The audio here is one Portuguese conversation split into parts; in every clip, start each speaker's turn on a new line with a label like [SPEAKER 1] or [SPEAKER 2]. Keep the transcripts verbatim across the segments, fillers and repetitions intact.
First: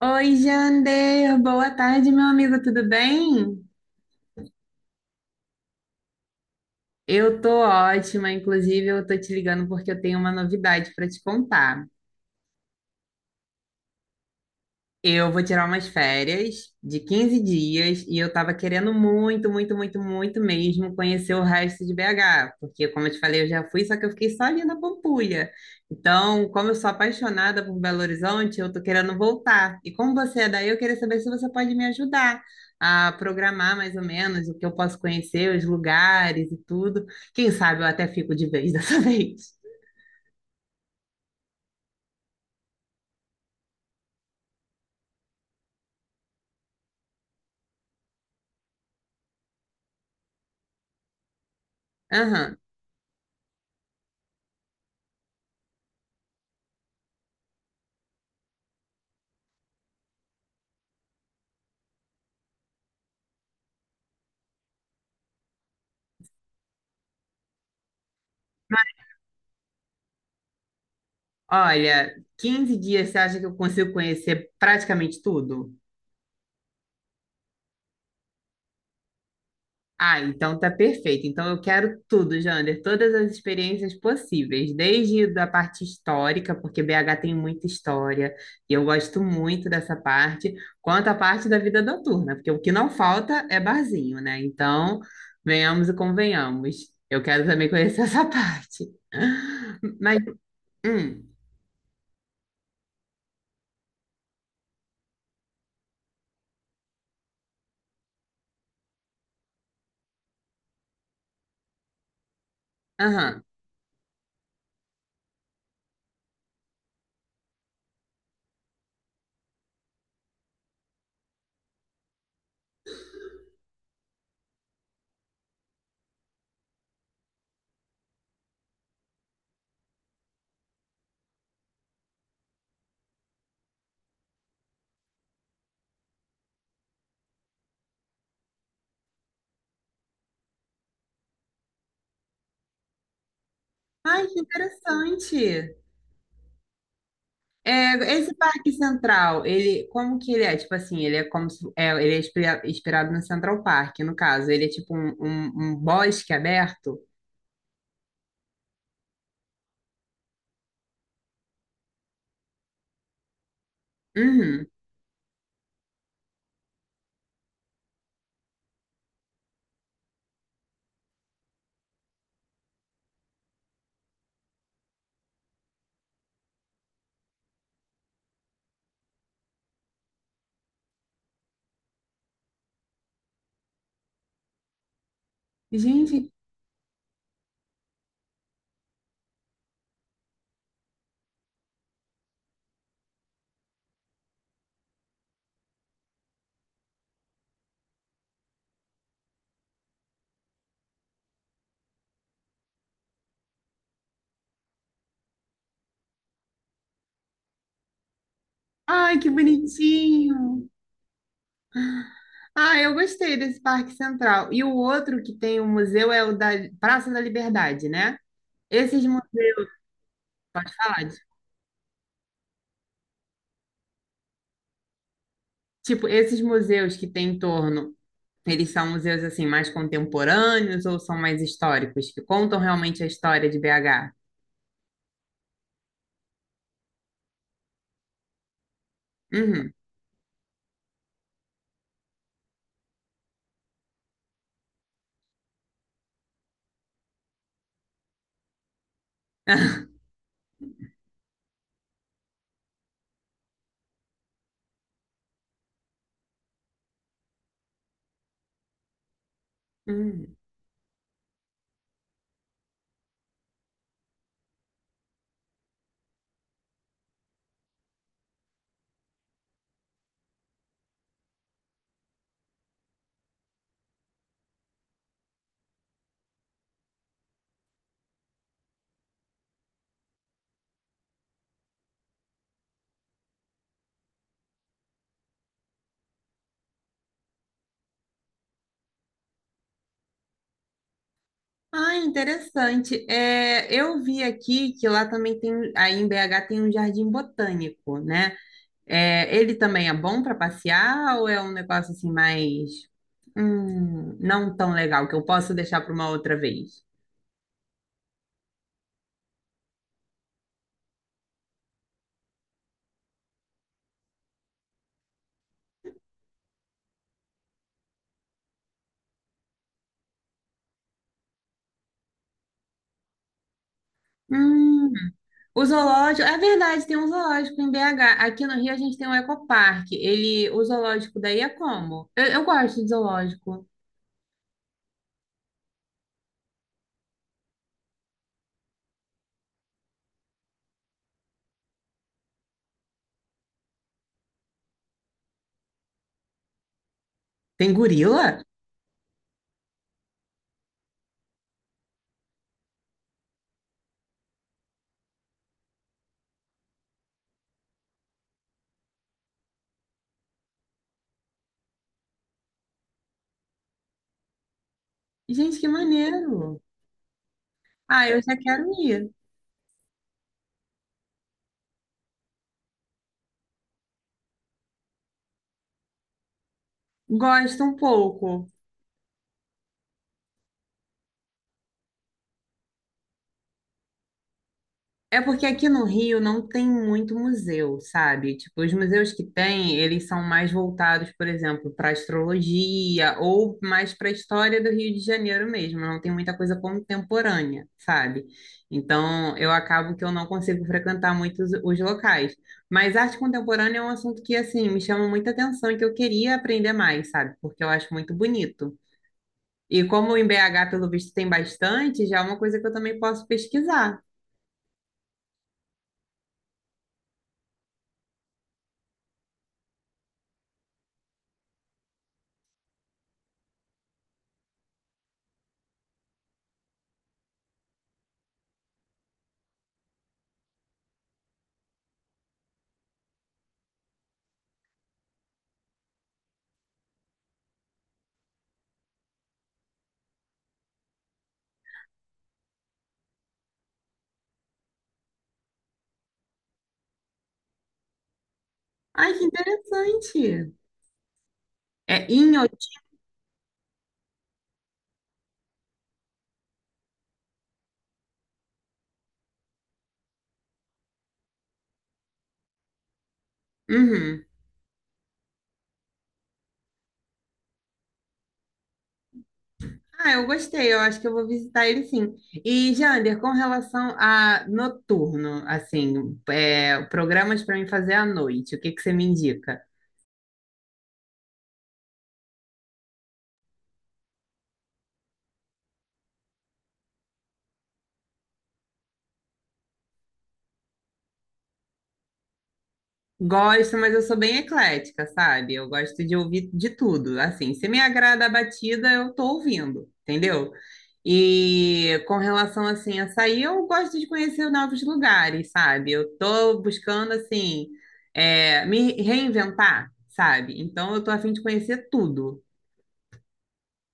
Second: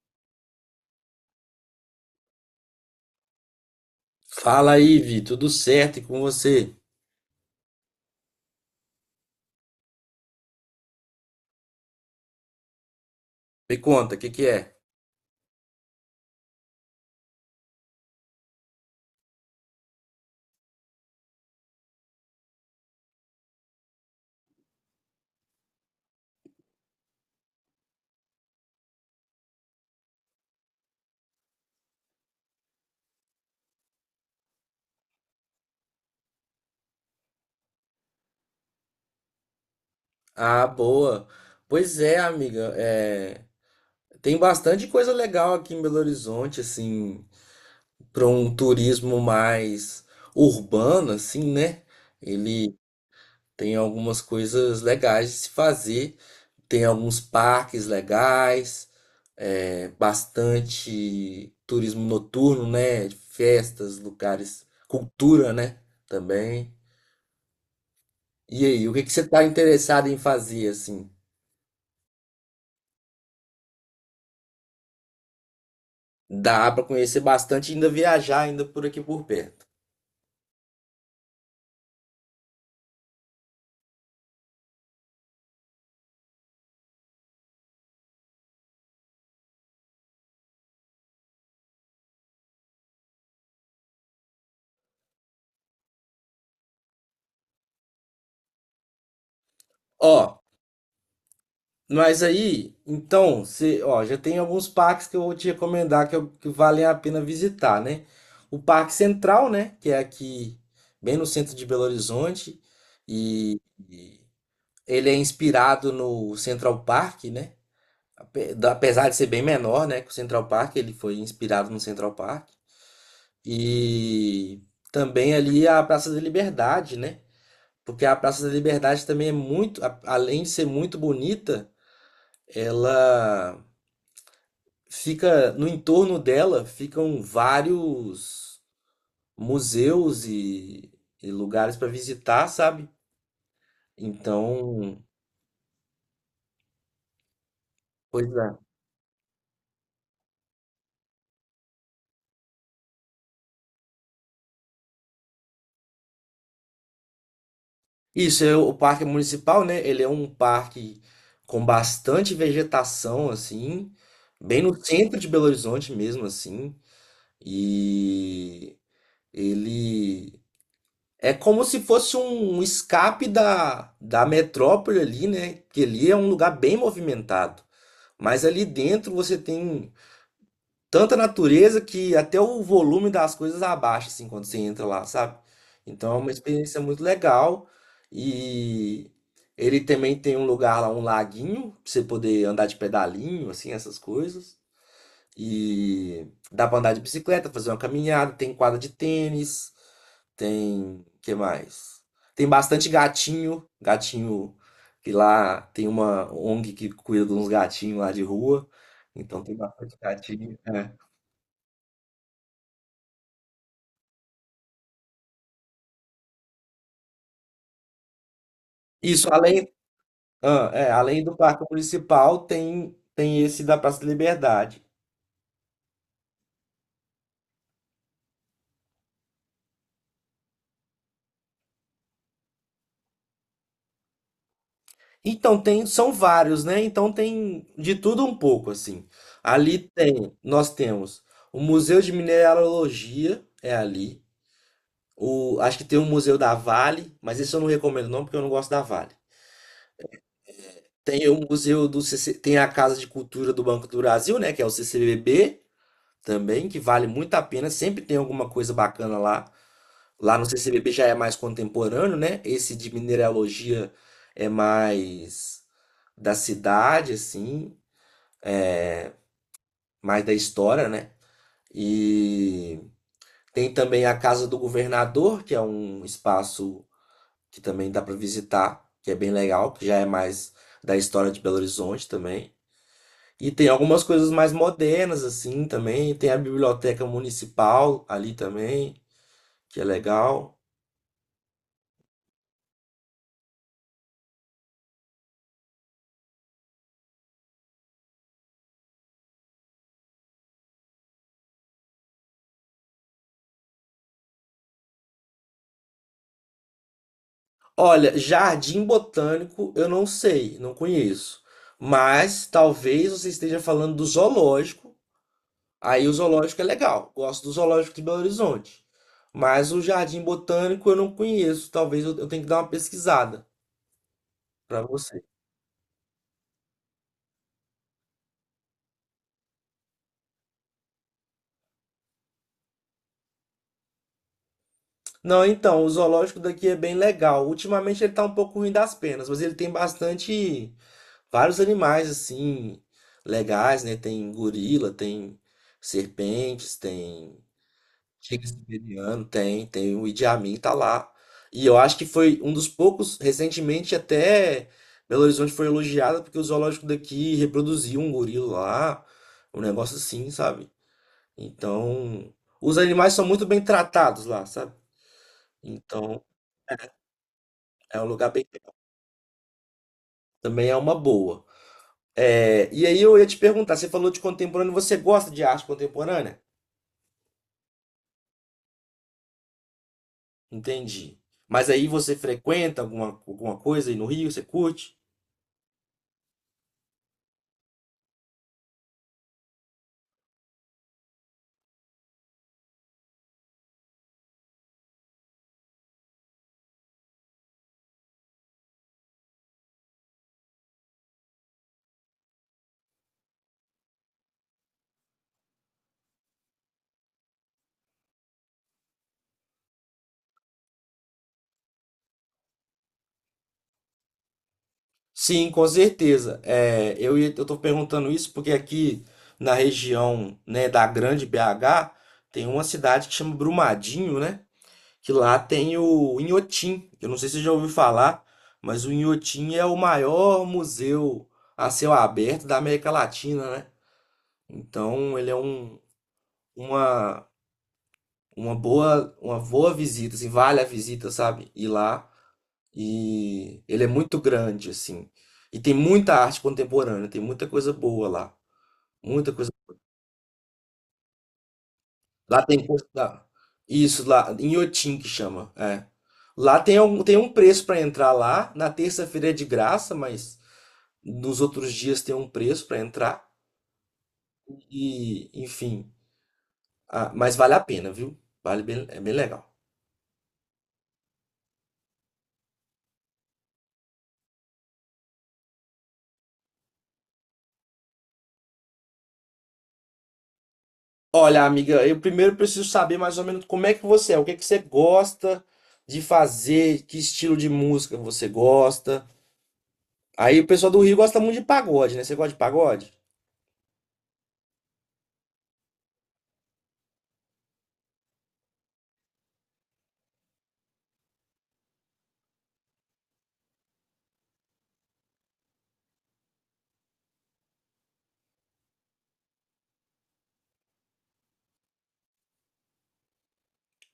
[SPEAKER 1] Oi, Jander, boa tarde, meu amigo, tudo bem?
[SPEAKER 2] Fala aí, Vi, tudo certo e com você?
[SPEAKER 1] Eu tô ótima, inclusive eu tô te ligando porque eu tenho uma novidade para te contar.
[SPEAKER 2] Me conta, o que que é?
[SPEAKER 1] Eu vou tirar umas férias de quinze dias e eu tava querendo muito, muito, muito, muito mesmo conhecer o resto de B H, porque como eu te falei, eu já fui, só que eu fiquei só ali na Pampulha. Então, como eu sou apaixonada por Belo Horizonte, eu tô querendo voltar. E como você é daí, eu queria saber se você pode me ajudar a programar mais ou menos o que eu posso conhecer, os lugares e tudo. Quem sabe eu até fico de vez dessa vez.
[SPEAKER 2] Ah, boa. Pois é, amiga, é, tem bastante coisa legal aqui em Belo Horizonte, assim, para um turismo mais urbano, assim, né?
[SPEAKER 1] Aham.
[SPEAKER 2] Ele tem algumas coisas legais de se fazer, tem alguns parques legais, é, bastante turismo noturno, né? Festas, lugares, cultura, né? Também. E aí, o que que você está interessado em fazer assim?
[SPEAKER 1] Olha, quinze dias você acha que eu consigo conhecer praticamente tudo?
[SPEAKER 2] Dá para conhecer bastante e ainda viajar ainda por aqui por perto.
[SPEAKER 1] Ah, então tá perfeito. Então eu quero tudo, Jander, todas as experiências possíveis, desde da parte histórica, porque B H tem muita história e eu gosto muito dessa parte, quanto à parte da vida noturna, porque o que não falta é barzinho, né? Então, venhamos e convenhamos. Eu quero também conhecer essa parte. Mas,
[SPEAKER 2] Ó,
[SPEAKER 1] hum,
[SPEAKER 2] mas aí, então, você, ó, já tem alguns parques que eu vou te recomendar que, eu- que valem a pena visitar, né? O Parque Central, né, que é aqui bem no centro de Belo Horizonte
[SPEAKER 1] aham.
[SPEAKER 2] e, e ele é inspirado no Central Park, né? Ape- da- Apesar de ser bem menor, né, que o Central Park, ele foi inspirado no Central Park. E também ali a Praça da Liberdade, né? Porque a Praça da Liberdade também é muito, a- além de ser muito bonita, ela fica no entorno, dela ficam vários museus e, e lugares para visitar, sabe?
[SPEAKER 1] Ai, que
[SPEAKER 2] Então,
[SPEAKER 1] interessante. É,
[SPEAKER 2] pois
[SPEAKER 1] esse
[SPEAKER 2] é.
[SPEAKER 1] Parque Central, ele, como que ele é? Tipo assim, ele é como se, é, ele é inspira- inspirado no Central Park, no caso. Ele é tipo um, um, um bosque aberto.
[SPEAKER 2] Isso é o parque municipal, né? Ele é um parque com bastante vegetação assim, bem
[SPEAKER 1] Uhum.
[SPEAKER 2] no centro de Belo Horizonte mesmo assim. E Ele é como se fosse um escape da, da metrópole ali, né? Que ali é um lugar bem movimentado. Mas ali dentro você tem tanta natureza que até o volume das coisas abaixa, assim, quando você entra lá, sabe? Então é
[SPEAKER 1] Gente,
[SPEAKER 2] uma experiência muito legal. E ele também tem um lugar lá, um laguinho, pra você poder andar de pedalinho, assim, essas coisas. E dá pra andar de bicicleta, fazer uma caminhada, tem quadra de tênis, tem, que mais? Tem bastante gatinho, gatinho que lá tem uma ONG que cuida de uns gatinhos lá de rua,
[SPEAKER 1] ai, que
[SPEAKER 2] então tem bastante gatinho.
[SPEAKER 1] bonitinho.
[SPEAKER 2] É.
[SPEAKER 1] Ah, eu gostei desse Parque Central. E o outro que tem o museu é o da Praça da Liberdade, né? Esses
[SPEAKER 2] Isso,
[SPEAKER 1] museus,
[SPEAKER 2] além, ah,
[SPEAKER 1] pode
[SPEAKER 2] é,
[SPEAKER 1] falar? de-
[SPEAKER 2] além do parque municipal, tem tem esse da Praça da Liberdade.
[SPEAKER 1] Tipo, esses museus que tem em torno, eles são museus assim mais contemporâneos ou são mais históricos, que contam realmente a história de B H?
[SPEAKER 2] Então tem, são vários, né? Então tem de tudo um pouco assim.
[SPEAKER 1] Uhum.
[SPEAKER 2] Ali tem, nós temos o Museu de Mineralogia é ali. O, acho que tem o Museu da Vale, mas isso eu não recomendo não porque eu não gosto da Vale. Tem o Museu do C C, tem a Casa de Cultura do Banco do Brasil, né, que é o C C B B também, que vale muito a pena, sempre tem alguma coisa bacana lá.
[SPEAKER 1] Hum.
[SPEAKER 2] Lá no C C B B já é mais contemporâneo, né? Esse de mineralogia é mais da cidade, assim, mais da história, né? E tem também a Casa do Governador, que é um espaço que também dá para visitar, que é bem legal, que já é mais da história de Belo Horizonte também. E tem algumas coisas mais modernas assim também, tem a biblioteca municipal ali também, que é legal.
[SPEAKER 1] Ah, interessante. É, eu vi aqui que lá também tem, aí em B H tem um jardim botânico, né? É, ele também é bom para passear ou é um negócio assim mais, hum, não tão legal que eu posso deixar para uma outra vez?
[SPEAKER 2] Olha, Jardim Botânico eu não sei, não conheço. Mas talvez você esteja falando do zoológico. Aí o zoológico é legal, gosto do zoológico de Belo Horizonte. Mas o Jardim Botânico eu não conheço, talvez eu, eu tenha que dar uma pesquisada para
[SPEAKER 1] Hum,
[SPEAKER 2] você.
[SPEAKER 1] O zoológico, é verdade, tem um zoológico em B H. Aqui no Rio a gente tem um ecoparque. Ele, o zoológico daí é como? Eu, eu gosto de zoológico.
[SPEAKER 2] Não, então, o zoológico daqui é bem legal. Ultimamente ele tá um pouco ruim das penas, mas ele tem bastante, vários animais assim, legais, né? Tem gorila, tem serpentes, tem
[SPEAKER 1] Tem gorila?
[SPEAKER 2] Shakespeareano, tem, tem. O Idi Amin tá lá. E eu acho que foi um dos poucos, recentemente até Belo Horizonte foi elogiada porque o zoológico daqui reproduziu um gorila lá, um negócio assim, sabe? Então, os animais são muito bem tratados lá, sabe?
[SPEAKER 1] Gente, que
[SPEAKER 2] Então,
[SPEAKER 1] maneiro.
[SPEAKER 2] é um
[SPEAKER 1] Ah, eu
[SPEAKER 2] lugar
[SPEAKER 1] já
[SPEAKER 2] bem,
[SPEAKER 1] quero ir.
[SPEAKER 2] também é uma boa. É, e aí eu ia te perguntar, você falou de contemporâneo, você gosta de arte contemporânea?
[SPEAKER 1] Gosto um pouco.
[SPEAKER 2] Entendi. Mas aí você frequenta alguma, alguma coisa aí no Rio, você curte?
[SPEAKER 1] É porque aqui no Rio não tem muito museu, sabe? Tipo, os museus que tem, eles são mais voltados, por exemplo, para astrologia ou mais para a história do Rio de Janeiro mesmo. Não tem muita coisa contemporânea, sabe? Então, eu acabo que eu não consigo frequentar muitos os os locais. Mas arte contemporânea é um assunto que, assim, me chama muita atenção e que eu queria aprender mais, sabe? Porque eu acho muito bonito. E como em B H, pelo visto, tem bastante, já é uma coisa que eu também posso pesquisar.
[SPEAKER 2] Sim, com certeza. É, eu ia- eu tô perguntando isso porque aqui na região, né, da Grande B H, tem uma cidade que chama Brumadinho, né? Que lá tem o Inhotim. Eu não sei se você já ouviu falar, mas o Inhotim é o maior museu a céu aberto da América Latina, né? Então, ele é um, uma, uma boa, uma boa visita, assim, vale a visita, sabe? Ir lá. E ele é muito grande, assim. E tem muita arte contemporânea, tem muita coisa boa lá.
[SPEAKER 1] Ai, que
[SPEAKER 2] Muita coisa.
[SPEAKER 1] interessante. É
[SPEAKER 2] Lá tem.
[SPEAKER 1] Inhotim.
[SPEAKER 2] Coisa- lá- Isso, lá, em Inhotim que chama. É. Lá tem um, tem um preço para entrar lá. Na terça-feira é de graça, mas nos outros dias tem um preço para entrar.
[SPEAKER 1] Uhum.
[SPEAKER 2] E, enfim, ah, mas vale a pena, viu? Vale bem, é bem legal.
[SPEAKER 1] Ah, eu gostei. Eu acho que eu vou visitar ele sim. E, Jander, com relação a noturno, assim, é, programas para mim fazer à noite, o que que você me indica?
[SPEAKER 2] Olha, amiga, eu primeiro preciso saber mais ou menos como é que você é, o que é que você gosta de fazer, que estilo de música você gosta. Aí o pessoal do Rio gosta muito de pagode, né? Você gosta de pagode?
[SPEAKER 1] Gosto, mas eu sou bem eclética, sabe? Eu gosto de ouvir de tudo. Assim, se me agrada a batida, eu tô ouvindo, entendeu? E com relação assim a sair, eu gosto de conhecer novos lugares, sabe? Eu tô buscando assim é, me reinventar, sabe? Então eu tô a fim de conhecer tudo.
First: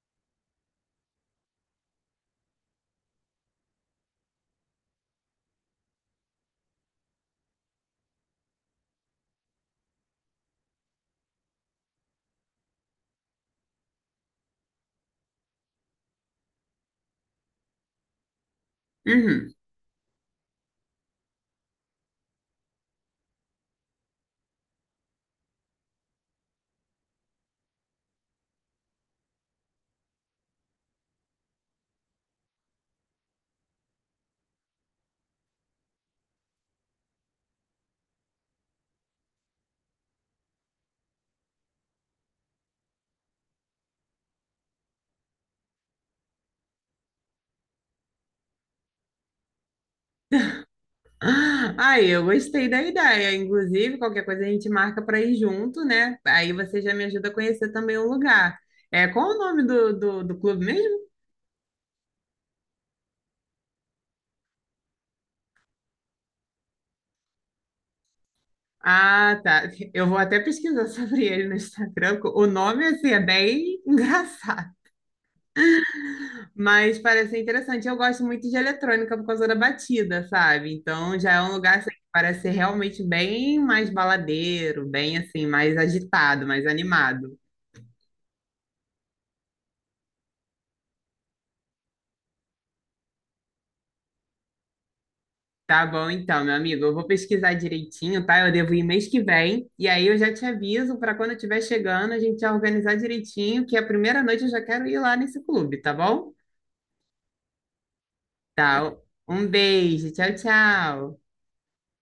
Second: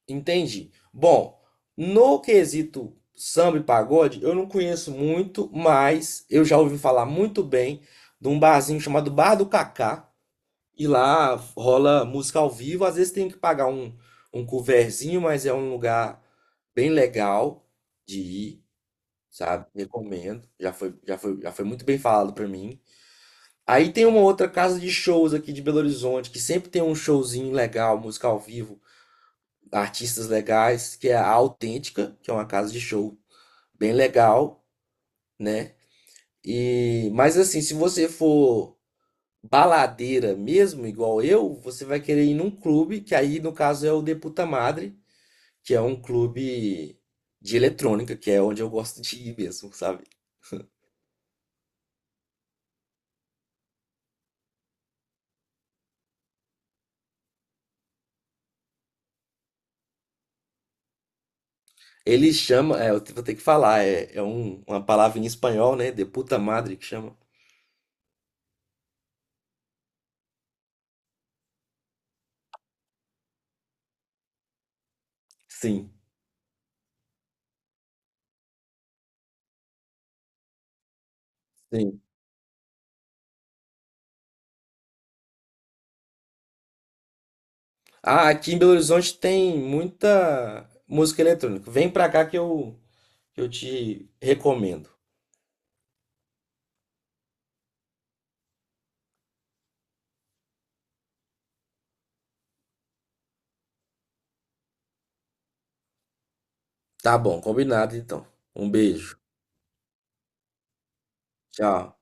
[SPEAKER 2] Entendi. Bom, no quesito samba e pagode, eu não conheço muito, mas eu já ouvi falar muito bem de um barzinho chamado Bar do Cacá. E lá rola música ao vivo. Às vezes tem que pagar um, um coverzinho, mas é um lugar bem legal de ir,
[SPEAKER 1] Uhum.
[SPEAKER 2] sabe? Recomendo. Já foi, já foi, já foi muito bem falado pra mim. Aí tem uma outra casa de shows aqui de Belo Horizonte, que sempre tem um showzinho legal, música ao vivo, artistas legais, que é a Autêntica, que é uma casa de show bem legal, né? E, mas assim, se você for baladeira mesmo, igual eu, você vai querer ir num clube, que aí no caso é o Deputa Madre, que é um clube de eletrônica, que é onde eu gosto de ir mesmo, sabe?
[SPEAKER 1] Aí, eu gostei da ideia. Inclusive, qualquer coisa a gente marca para ir junto, né? Aí você já me ajuda a conhecer também o lugar. É, qual o nome do, do, do clube mesmo?
[SPEAKER 2] Ele chama, é, eu vou ter que falar, é, é um- uma palavra em espanhol, né? Deputa Madre que chama.
[SPEAKER 1] Ah, tá. Eu vou até pesquisar sobre ele no Instagram. O nome, assim, é bem engraçado,
[SPEAKER 2] Sim.
[SPEAKER 1] mas parece ser interessante. Eu gosto muito de eletrônica por causa da batida, sabe? Então já é um lugar assim, que
[SPEAKER 2] Sim.
[SPEAKER 1] parece ser realmente bem mais baladeiro, bem assim, mais agitado, mais animado.
[SPEAKER 2] Ah, aqui em Belo Horizonte tem muita música eletrônica. Vem pra cá que eu, que eu te recomendo.
[SPEAKER 1] Tá bom, então, meu amigo, eu vou pesquisar direitinho, tá? Eu devo ir mês que vem, e aí eu já te aviso para quando eu estiver chegando, a gente já organizar direitinho, que a primeira noite eu já quero ir lá nesse clube, tá bom?
[SPEAKER 2] Tá bom, combinado então. Um
[SPEAKER 1] Tá.
[SPEAKER 2] beijo.
[SPEAKER 1] Um beijo. Tchau, tchau.
[SPEAKER 2] Tchau.